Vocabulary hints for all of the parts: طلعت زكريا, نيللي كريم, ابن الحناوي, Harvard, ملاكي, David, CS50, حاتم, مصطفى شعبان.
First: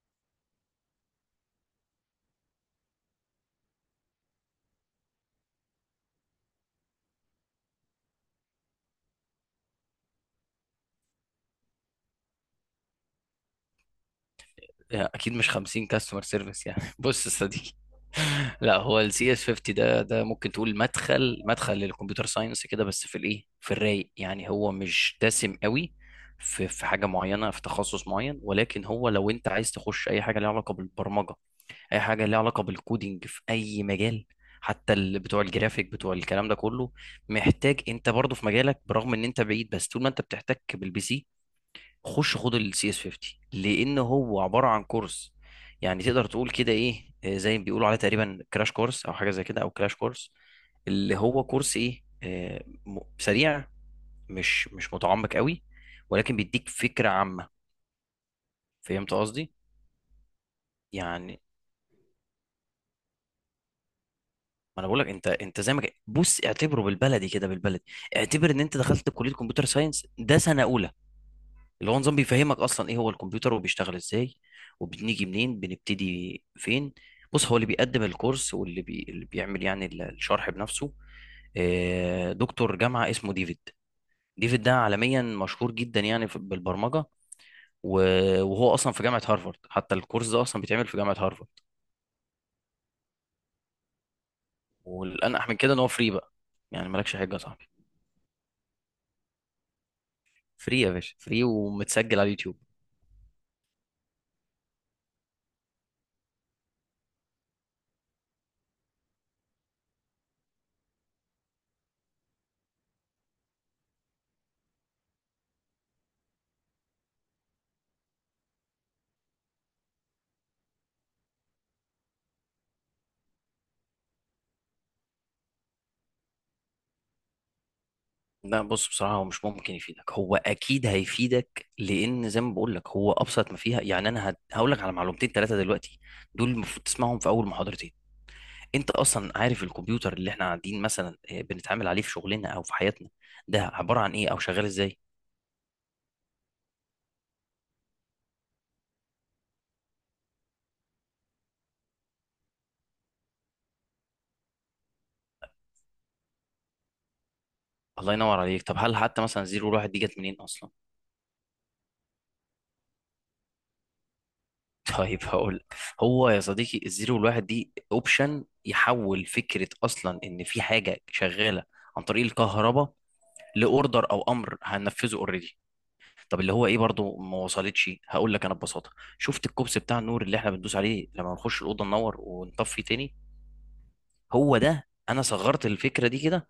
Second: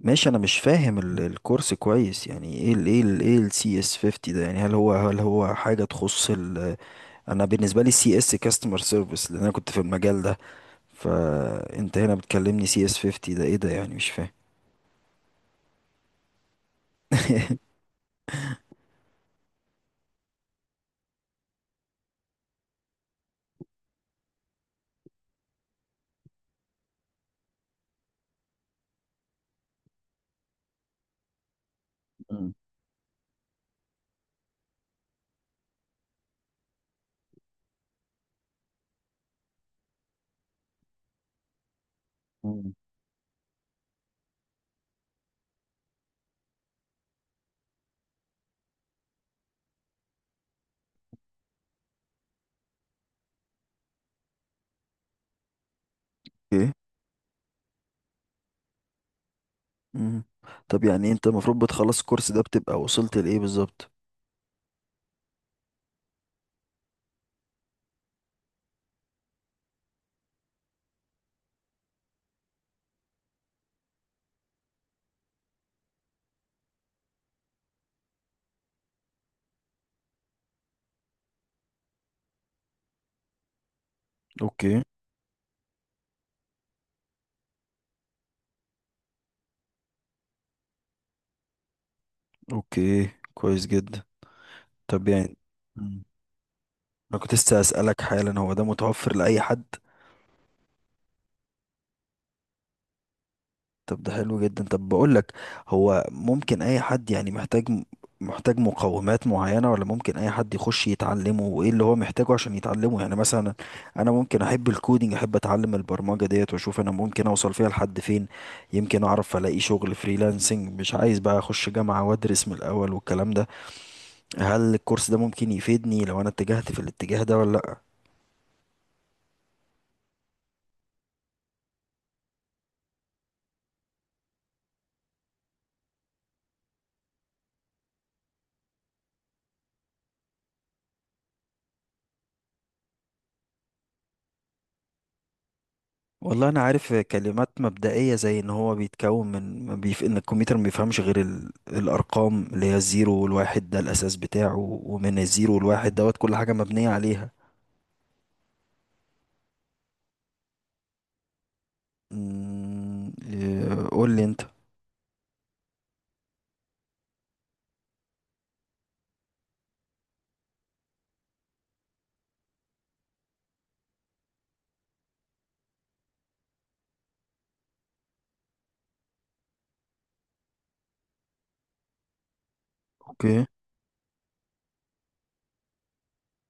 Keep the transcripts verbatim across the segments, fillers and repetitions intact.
ماشي. انا مش فاهم ال- الكورس كويس، يعني ايه ال ايه ال ايه السي اس خمسين ده. يعني هل هو هل هو حاجه تخص ال... انا بالنسبه لي، سي اس كاستمر سيرفيس، لان انا كنت في المجال ده. فانت هنا بتكلمني سي اس خمسين ده ايه ده؟ يعني مش فاهم. يعني اكيد مش خمسين كاستمر سيرفيس، يعني بص يا صديقي. لا، هو السي اس خمسين ده ده ممكن تقول مدخل مدخل للكمبيوتر ساينس كده، بس في الايه، في الرايق يعني، هو مش دسم قوي في في حاجه معينه في تخصص معين، ولكن هو لو انت عايز تخش اي حاجه ليها علاقه بالبرمجه، اي حاجه ليها مم. علاقه بالكودينج في اي مجال، حتى اللي بتوع الجرافيك، بتوع الكلام ده كله، محتاج انت برضه في مجالك. برغم ان انت بعيد، بس طول ما انت بتحتك بالبي سي، خش خد مم. السي اس خمسين، لان هو عباره عن كورس، يعني تقدر تقول كده ايه، آه، زي ما بيقولوا عليه تقريبا كراش كورس، او حاجه زي كده، او كراش كورس، اللي هو كورس ايه، آه، م- سريع، مش مش متعمق قوي، ولكن بيديك اوكي. فكره عامه. فهمت قصدي؟ مم. طب يعني انت يعني المفروض بتخلص الكورس ده بتبقى وصلت لايه بالظبط؟ ما انا بقول لك، انت انت زي ما ك- بص اعتبره بالبلدي كده، بالبلدي اعتبر ان انت دخلت كليه كمبيوتر ساينس، ده سنه اولى، اللي هو نظام بيفهمك اصلا ايه هو الكمبيوتر، وبيشتغل ازاي، وبنيجي منين، بنبتدي فين. بص، هو اللي بيقدم الكورس واللي بي... اللي بيعمل يعني ال- الشرح بنفسه، آه، دكتور جامعة اسمه ديفيد. ديفيد ده اوكي. عالميا مشهور جدا يعني في- بالبرمجة. و- وهو اصلا في جامعة هارفارد، حتى الكورس ده اصلا بيتعمل في جامعة هارفارد. اوكي، كويس جدا. طب يعني... والانجح من كده ان هو مم. فري بقى، يعني مالكش انا حاجة كنت يا لسه صاحبي، اسالك حالا، هو ده متوفر لاي حد؟ فري يا باشا، فري ومتسجل على اليوتيوب. طب ده حلو جدا. طب بقول لك، هو ممكن اي حد؟ يعني محتاج محتاج مقومات معينة، ولا ممكن اي حد يخش يتعلمه؟ وايه اللي هو محتاجه عشان يتعلمه؟ يعني مثلا انا ممكن احب الكودينج، احب اتعلم البرمجة ديت، واشوف انا ممكن اوصل فيها لحد فين. يمكن اعرف الاقي شغل فريلانسنج، مش عايز بقى اخش جامعة وادرس من الاول والكلام ده. هل الكورس ده ممكن يفيدني لو انا اتجهت في الاتجاه ده ولا لا؟ لا، بص بصراحة، هو مش ممكن يفيدك، هو أكيد هيفيدك، لأن زي ما بقول لك هو أبسط ما فيها، يعني أنا هقول لك على معلومتين ثلاثة دلوقتي دول المفروض تسمعهم في أول محاضرتين. أنت أصلا عارف الكمبيوتر اللي إحنا قاعدين مثلا آه، بنتعامل عليه في شغلنا أو في حياتنا، ده عبارة عن إيه أو شغال إزاي؟ والله انا عارف كلمات مبدئيه، زي ان هو بيتكون من ما بيف... ان الكمبيوتر ما بيفهمش غير ال... الارقام، اللي هي الزيرو والواحد، ده الاساس بتاعه. ومن الزيرو والواحد دوت كل حاجه مبنيه عليها. الله ينور عليك. طب هل حتى مثلا الزيرو والواحد دي جت منين أصلا؟ أمم، إيه، قول لي انت. طيب هقول لك. هو يا صديقي، الزيرو والواحد دي أوبشن يحول فكرة أصلا إن في حاجة شغالة عن طريق الكهرباء، لأوردر أو أمر هننفذه أوريدي. طب اللي هو ايه؟ برضو ما وصلتش، هقول لك انا ببساطه. شفت الكوبس بتاع النور اللي احنا بندوس عليه لما نخش الاوضه ننور ونطفي تاني؟ اوكي. هو ده. انا صغرت الفكره دي كده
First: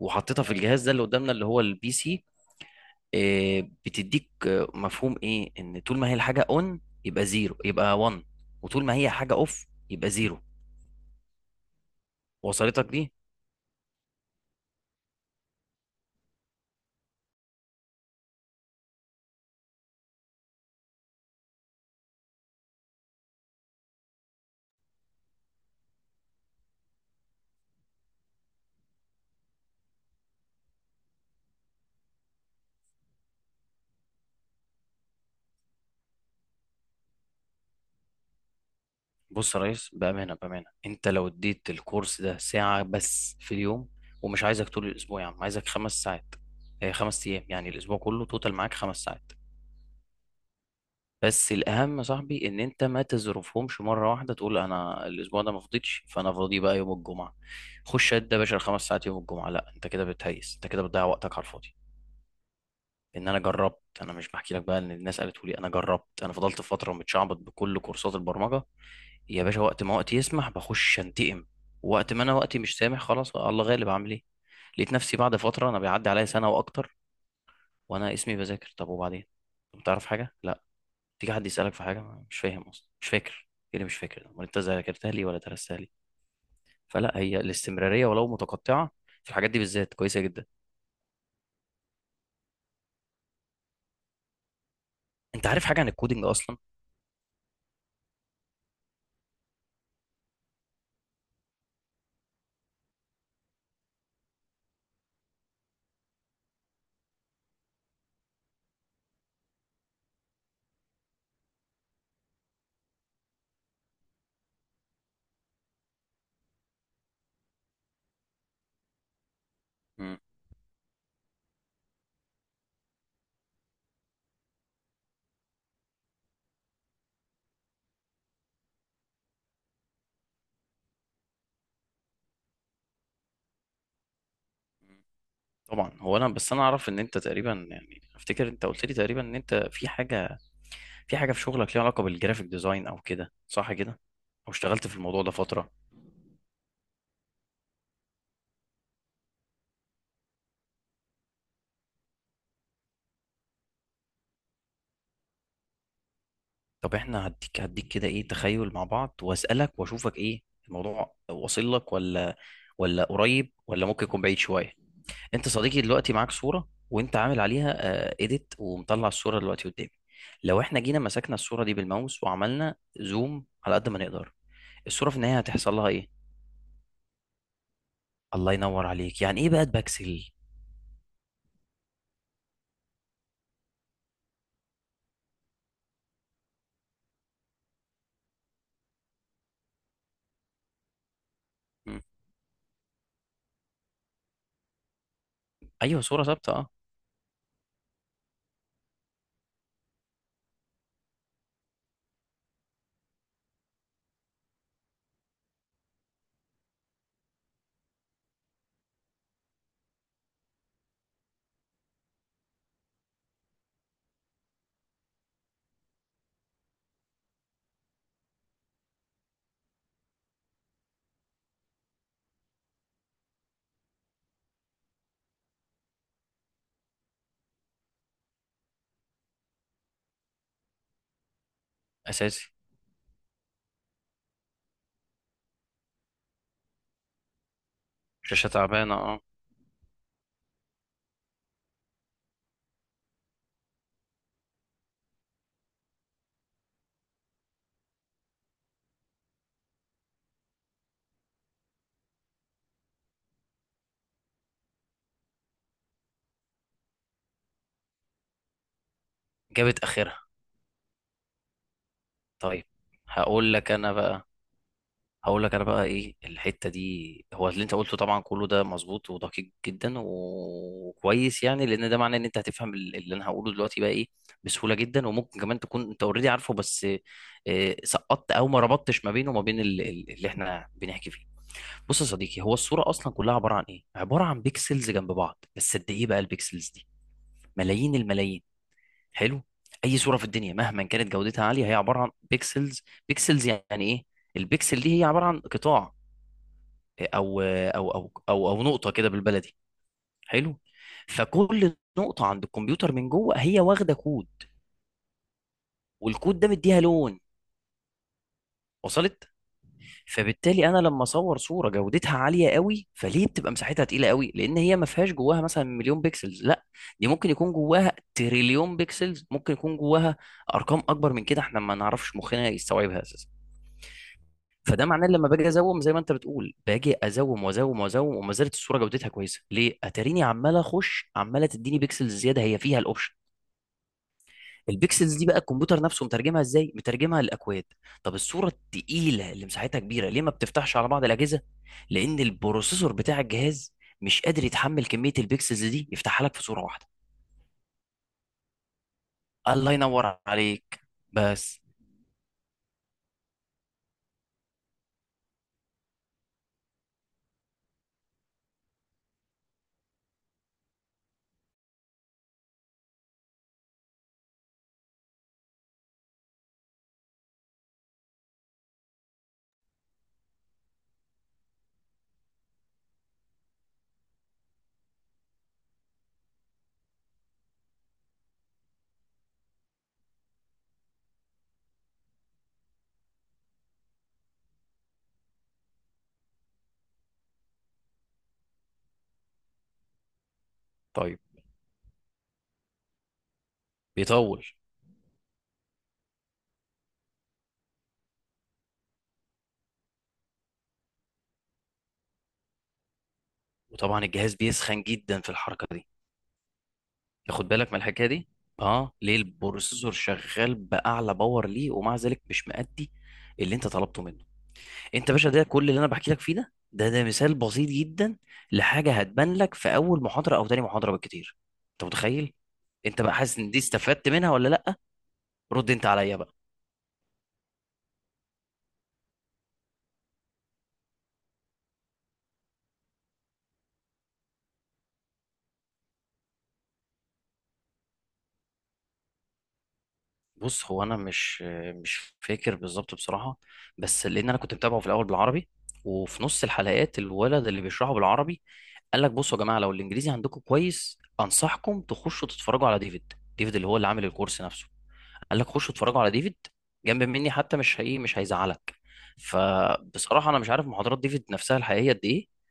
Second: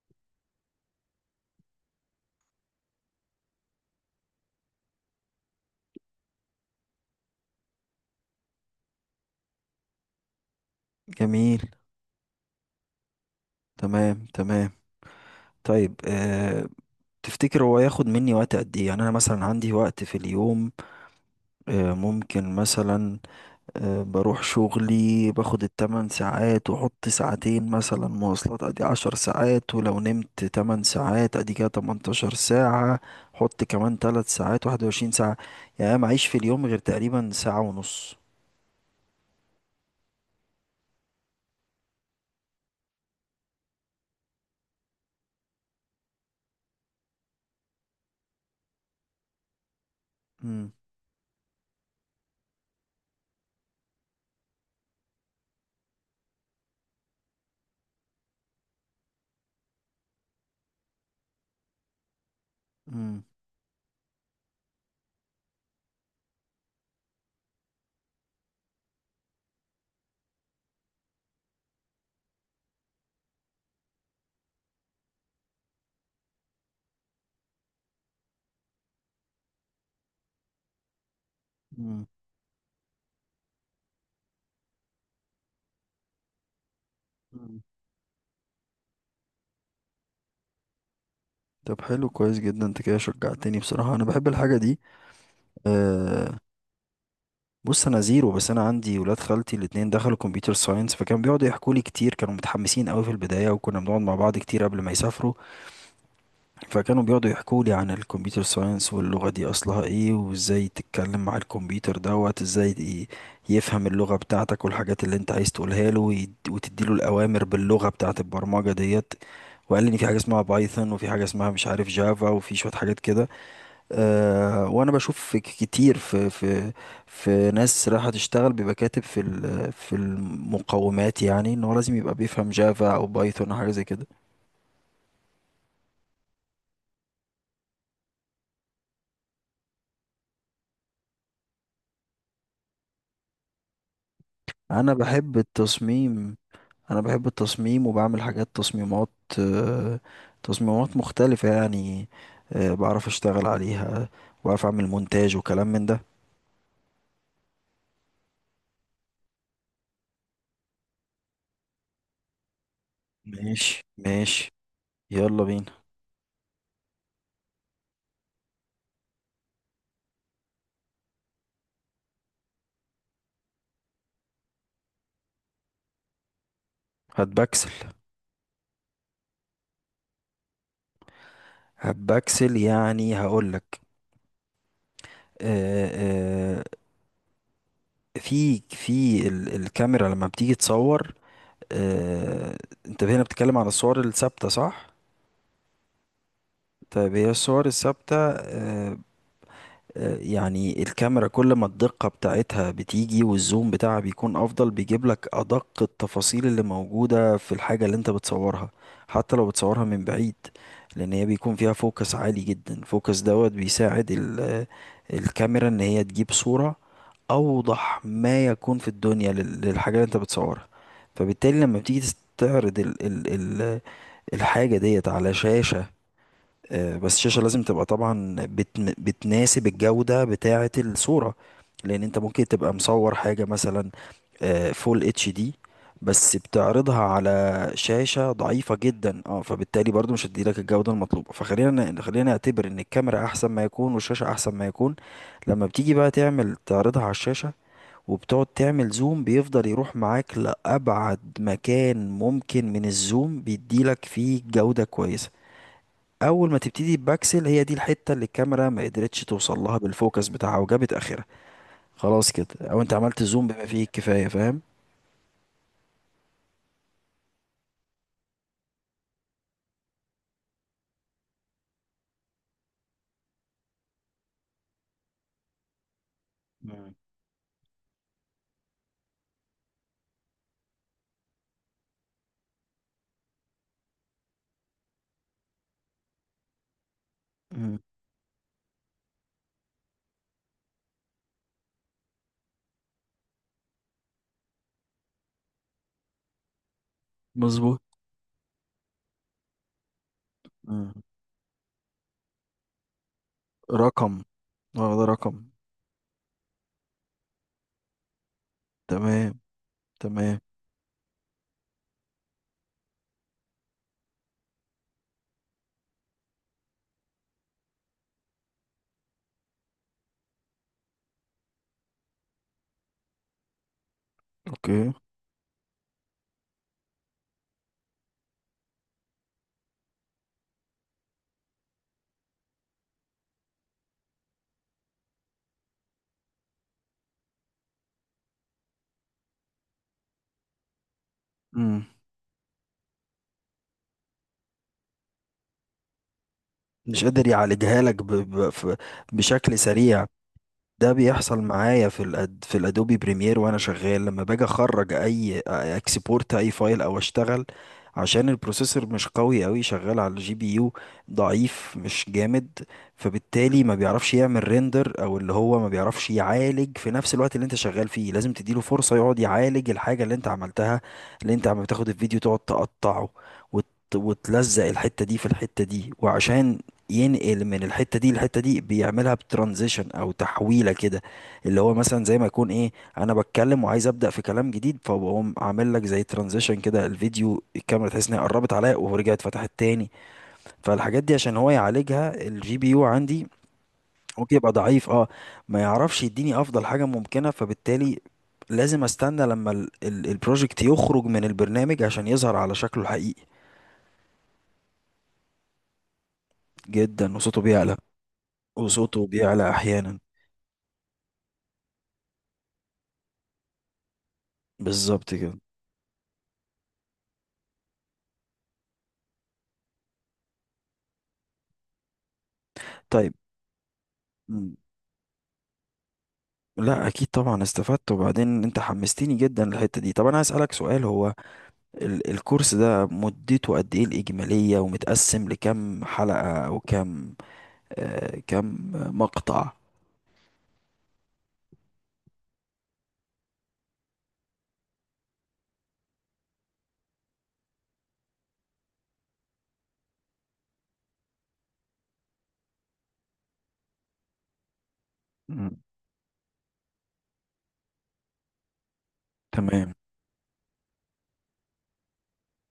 وحطيتها في الجهاز ده اللي قدامنا، اللي هو البي سي. إيه بتديك؟ آه، مفهوم ايه ان طول ما هي الحاجه اون يبقى زيرو، يبقى واحد، وطول ما هي حاجه اوف يبقى زيرو. جميل. وصلتك دي؟ تمام، تمام. طيب. أه... تفتكر هو ياخد مني وقت قد ايه؟ يعني انا مثلا عندي وقت في اليوم. أه... ممكن مثلا. أه بروح شغلي، باخد التمن ساعات، وحط ساعتين مثلا مواصلات، ادي عشر ساعات. ولو نمت تمن ساعات، ادي كده تمنتاشر ساعة. حط كمان تلت ساعات، واحد وعشرين ساعة. يعني أنا معيش في اليوم غير تقريبا ساعة ونص. بص يا ريس، بأمانة بأمانة، أنت لو اديت الكورس ده ساعة بس في اليوم، ومش عايزك طول الأسبوع يا عم، عايزك خمس ساعات، هي خمس أيام يعني، الأسبوع كله توتال معاك خمس ساعات. مم. بس الأهم يا صاحبي إن أنت ما تظرفهمش مرة واحدة، تقول أنا الأسبوع ده ما فضيتش، فأنا فاضي بقى يوم الجمعة، خش قد يا باشا الخمس ساعات يوم الجمعة. لا، أنت كده بتهيس، أنت كده بتضيع وقتك على الفاضي. مم. ان انا جربت، انا مش بحكي لك بقى ان الناس قالت لي، انا جربت. انا فضلت فتره متشعبط بكل كورسات البرمجه يا باشا، وقت ما وقتي يسمح بخش انتقم، وقت ما انا وقتي مش سامح خلاص الله غالب اعمل ايه. لقيت نفسي بعد فتره انا بيعدي عليا سنه واكتر وانا اسمي بذاكر. طب وبعدين؟ طب تعرف حاجه؟ لا. تيجي حد يسالك في حاجه، مم. مش فاهم اصلا، مش فاكر. ايه اللي مش فاكر ده؟ امال انت ذاكرتها لي ولا درستها لي؟ فلا، هي مم. الاستمراريه ولو متقطعه في الحاجات دي بالذات كويسه جدا. طب حلو، كويس جدا، انت كده شجعتني. بصراحة انا بحب الحاجة دي. انت عارف حاجه عن الكودينج أه. اصلا؟ بص، انا زيرو. بس انا عندي ولاد خالتي الاتنين دخلوا كمبيوتر ساينس، فكانوا بيقعدوا يحكوا لي كتير. كانوا متحمسين قوي في البداية، وكنا بنقعد مع بعض كتير قبل ما يسافروا. فكانوا بيقعدوا يحكوا لي عن الكمبيوتر ساينس، واللغة دي أصلها إيه، وإزاي تتكلم مع الكمبيوتر دوت إزاي ي- يفهم اللغة بتاعتك والحاجات اللي أنت عايز تقولها له، ويد- وتديله الأوامر باللغة بتاعت البرمجة ديت. وقال لي إن في حاجة مم. اسمها بايثون، وفي حاجة اسمها مش عارف جافا، وفي شوية حاجات كده. أه وأنا بشوف في ك- كتير في في في ناس رايحة تشتغل، بيبقى كاتب في ال- في المقومات، يعني إن هو لازم يبقى بيفهم جافا أو بايثون أو حاجة زي كده. طبعا، هو انا، بس انا اعرف ان انت تقريبا، يعني افتكر انت قلت لي تقريبا ان انت في حاجه في حاجه في شغلك ليها علاقه بالجرافيك ديزاين او كده، صح كده؟ او اشتغلت أنا في الموضوع ده بحب فتره. التصميم انا بحب التصميم وبعمل حاجات، تصميمات. آه. تصميمات مختلفة يعني. آه، بعرف اشتغل عليها، وبعرف اعمل مونتاج وكلام من ده. طب احنا هديك هديك كده ايه، تخيل مع بعض، واسالك واشوفك ايه الموضوع واصل لك، ولا ولا قريب، ماشي، ولا ممكن يكون بعيد ماشي. شويه. يلا انت بينا. صديقي دلوقتي معاك صوره وانت عامل عليها اديت، ومطلع الصوره دلوقتي قدامي. لو احنا جينا مسكنا الصوره دي بالماوس وعملنا زوم على قد ما نقدر، الصوره في النهايه هتحصل لها ايه؟ هات بكسل. الله ينور عليك. يعني ايه بقى باكسل؟ هات بكسل، يعني هقولك. آه، آه، في في ال- الكاميرا لما بتيجي تصور، آه، انت هنا بتتكلم عن الصور الثابتة، صح؟ ايوه، صورة ثابتة، اه. طيب، هي الصور الثابتة، آه، آه، يعني الكاميرا كل ما الدقة بتاعتها بتيجي والزوم بتاعها بيكون أفضل، بيجيب لك أدق التفاصيل اللي موجودة في الحاجة اللي أنت بتصورها، حتى لو بتصورها من بعيد، لأن هي بيكون فيها فوكس عالي جدا. فوكس دوت بيساعد ال- آه، الكاميرا إن هي تجيب صورة أوضح ما يكون في الدنيا لل- للحاجة اللي أنت بتصورها. فبالتالي لما بتيجي تستعرض ال ال ال الحاجة ديت على شاشة، آه، بس الشاشة لازم تبقى طبعا بت... بتناسب الجودة بتاعة الصورة. لأن أنت ممكن اساسي. تبقى مصور حاجة مثلا آه، فول اتش دي، بس بتعرضها على شاشة شاشة ضعيفة تعبانة، اه. جدا. اه، فبالتالي برضو مش هتدي لك الجودة المطلوبة. فخلينا ن- خلينا نعتبر ان الكاميرا احسن ما يكون والشاشة احسن ما يكون. لما بتيجي بقى تعمل، تعرضها على الشاشة، وبتقعد تعمل زوم، بيفضل يروح معاك لأبعد مكان ممكن من الزوم بيديلك فيه جودة كويسة. اول ما تبتدي بباكسل، هي دي الحته اللي الكاميرا ما قدرتش توصل لها جابت اخرها. بالفوكس بتاعها وجابت اخرها. خلاص كده، طيب. او انت عملت زوم هقول بما لك فيه انا بقى الكفايه، فاهم؟ هقول لك انا بقى ايه الحتة دي. هو اللي انت قلته طبعا كله ده مظبوط ودقيق جدا وكويس، يعني لان ده معناه ان انت هتفهم ال- اللي انا هقوله دلوقتي بقى ايه بسهولة جدا، وممكن كمان تكون انت اوريدي عارفه، بس مم. آه، سقطت، او ما ربطتش ما بينه وما بين ال- ال- اللي احنا بنحكي فيه. بص يا صديقي، هو الصورة أصلا كلها عبارة عن إيه؟ عبارة عن بيكسلز جنب بعض. بس قد إيه بقى البيكسلز دي؟ مم. ملايين الملايين. حلو؟ أي صورة في الدنيا مهما كانت جودتها عالية هي عبارة عن بيكسلز. بيكسلز يعني إيه؟ البيكسل دي هي عبارة عن قطاع، أو مظبوط. أو أو أو, أو نقطة كده بالبلدي. حلو؟ مم. فكل نقطة عند الكمبيوتر من جوه هي واخدة رقم. كود. اه، ده رقم. والكود ده مديها لون. وصلت؟ تمام، تمام. فبالتالي انا لما اصور صوره جودتها عاليه قوي، فليه بتبقى مساحتها تقيله قوي؟ لان هي ما فيهاش جواها مثلا مليون بيكسلز، لا، دي ممكن يكون جواها تريليون بيكسلز، ممكن يكون جواها ارقام اكبر من كده احنا ما نعرفش مخنا يستوعبها اساسا. فده اوكي. معناه لما باجي ازوم زي ما انت بتقول، باجي ازوم وازوم وازوم وما زالت الصوره جودتها كويسه، ليه؟ اتاريني عمال اخش عماله تديني بيكسلز زياده، هي فيها الاوبشن. البيكسلز دي بقى الكمبيوتر نفسه مترجمها ازاي؟ مترجمها لاكواد. طب الصوره التقيله اللي مساحتها كبيره، ليه ما بتفتحش على بعض الاجهزه؟ مم. لان البروسيسور بتاع الجهاز مش قادر يتحمل كميه البيكسلز دي يفتحها لك في صوره واحده. مش قادر يعالجها لك ب... ب... ف- بشكل الله سريع. ينور عليك. ده بيحصل بس معايا في الأد... في الادوبي بريمير، وانا شغال، لما باجي اخرج اي اكسبورت، اي فايل او اشتغل، عشان البروسيسور مش قوي قوي، شغال على الجي بي يو ضعيف، مش جامد، فبالتالي ما بيعرفش يعمل ريندر، او اللي هو ما بيعرفش يعالج في نفس الوقت اللي انت شغال فيه. لازم تديله فرصة يقعد يعالج الحاجة اللي انت عملتها، اللي انت عم بتاخد الفيديو تقعد تقطعه، وت... وتلزق الحتة دي في الحتة دي، وعشان ينقل من الحتة دي للحتة دي بيعملها بترانزيشن، او تحويلة كده، اللي هو مثلا زي ما يكون، ايه، انا بتكلم وعايز ابدأ في كلام جديد، فبقوم عامل لك زي ترانزيشن كده، الفيديو الكاميرا تحس انها قربت عليا ورجعت فتحت تاني. فالحاجات دي طيب. عشان هو يعالجها، الجي بي يو عندي ممكن بيطول. يبقى ضعيف، اه، ما يعرفش يديني افضل حاجة ممكنة، فبالتالي لازم استنى لما ال- ال- البروجكت يخرج من البرنامج عشان يظهر على شكله الحقيقي. وطبعا الجهاز بيسخن جدا في الحركه دي. جدا، وصوته ياخد بالك بيعلى. من الحكايه دي، اه. وصوته ليه بيعلى البروسيسور احيانا. شغال باعلى باور، ليه ومع ذلك مش مأدي اللي انت طلبته منه؟ انت يا بالظبط باشا، كده. ده كل اللي انا بحكي لك فيه ده ده ده مثال بسيط جدا لحاجه هتبان لك في اول محاضره او تاني محاضره بالكتير. انت متخيل؟ انت طيب. بقى حاسس ان دي استفدت منها ولا مم. لا؟ رد انت عليا بقى. لا، اكيد طبعا استفدت. وبعدين انت حمستني جدا للحته دي. طب انا هسألك سؤال، هو ال الكورس ده مدته قد ايه الاجماليه، ومتقسم لكم حلقه او كم آه كم مقطع؟ بص، هو انا مش مش فاكر بالظبط بصراحه، بس لان انا كنت متابعه في الاول بالعربي، وفي نص الحلقات الولد اللي بيشرحه بالعربي قال لك بصوا يا جماعه، لو الانجليزي عندكم كويس انصحكم تخشوا تتفرجوا على ديفيد، ديفيد اللي هو اللي عامل الكورس نفسه. قال لك مم. خشوا اتفرجوا على ديفيد، جنب مني حتى، مش هي مش هيزعلك. تمام. فبصراحه انا مش عارف محاضرات ديفيد نفسها الحقيقيه قد ايه،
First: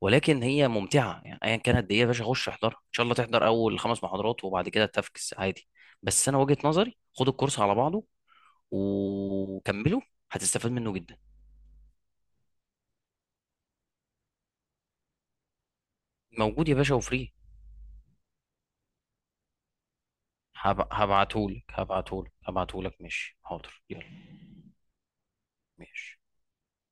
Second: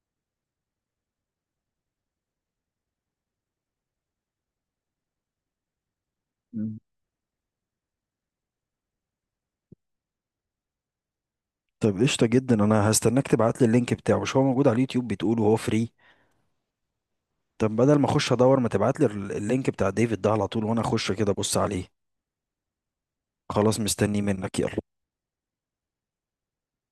ولكن هي ممتعه، يعني ايا كانت قد ايه يا باشا، خش احضرها، ان شاء الله تحضر اول خمس محاضرات وبعد كده تفكس عادي. بس انا وجهه مم. نظري، خد الكورس على بعضه وكمله، هتستفاد منه جدا. طب قشطه جدا، انا هستناك تبعت لي اللينك بتاعه. مش هو موجود على اليوتيوب بتقول وهو فري؟ موجود يا باشا وفري. طب بدل ما اخش ادور، ما تبعت لي ال- اللينك بتاع ديفيد ده على طول وانا هب- اخش كده ابص هبعتهولك عليه. هبعتهولك هبعتهولك ماشي، خلاص، حاضر، يلا. مستني منك، يلا. ماشي